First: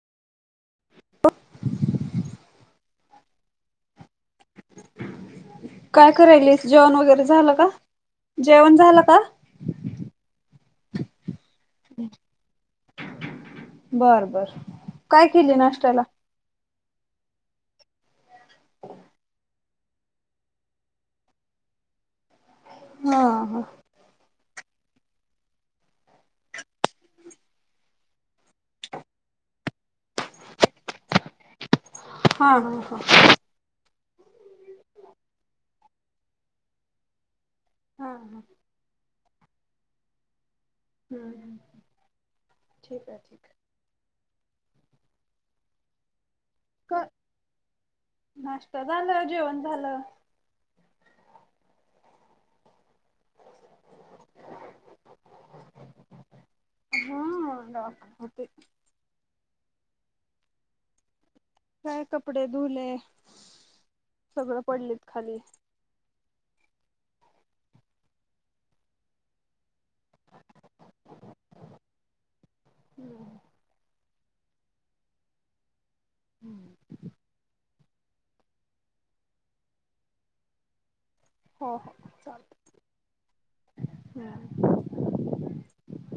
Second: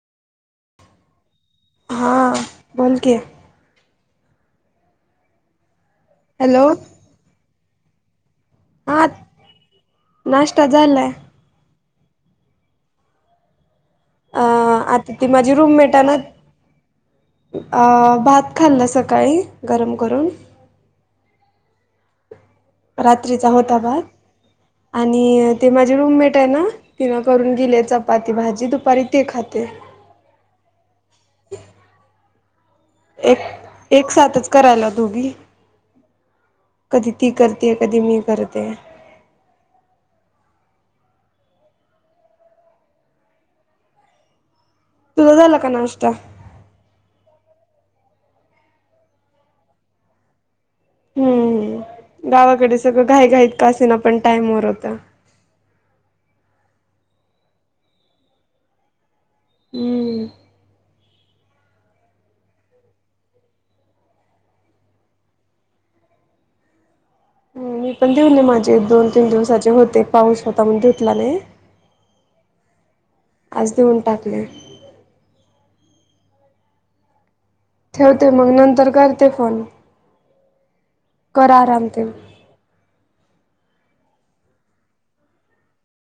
व हा बोल कि.. काय करायलस हॅलो जेवण वगैरे झालं का. जेवण झालं का. आता झाला. बर अ बर आता ती काय माझी केली नाश्त्याला. रूममेटान अ भात खाल्ला सकाळी गरम करून. हा रात्रीचा हा होता भात. आणि ते माझे रूममेट आहे ना तिन करून गेले चपाती भाजी दुपारी ते खाते. ह हा हा हा एक साथच करायला दोघी. कधी ती कर. ते कधी मी हा करते. हम्म हम् ठीक आहे ठीक आहे. तुझं झालं का नाश्ता. कर नाष्टा झालं जेवण झालं. हम्मम् गावाकडेच. सगळं घाईघाईत का असेना पण टाईम वर होतं. हा डॉक्टर होते. हम्म काय कपडे धुले सगळं पडलीत खाली. मी पण धुले माझे दोन तीन दिवसाचे होते. ते पाऊस होता म्हण धुतला नाही आज देऊन टाक. ते. हम्म,. ठेवते मग नंतर करते फोन. कर हो आराम करा ते. हम्.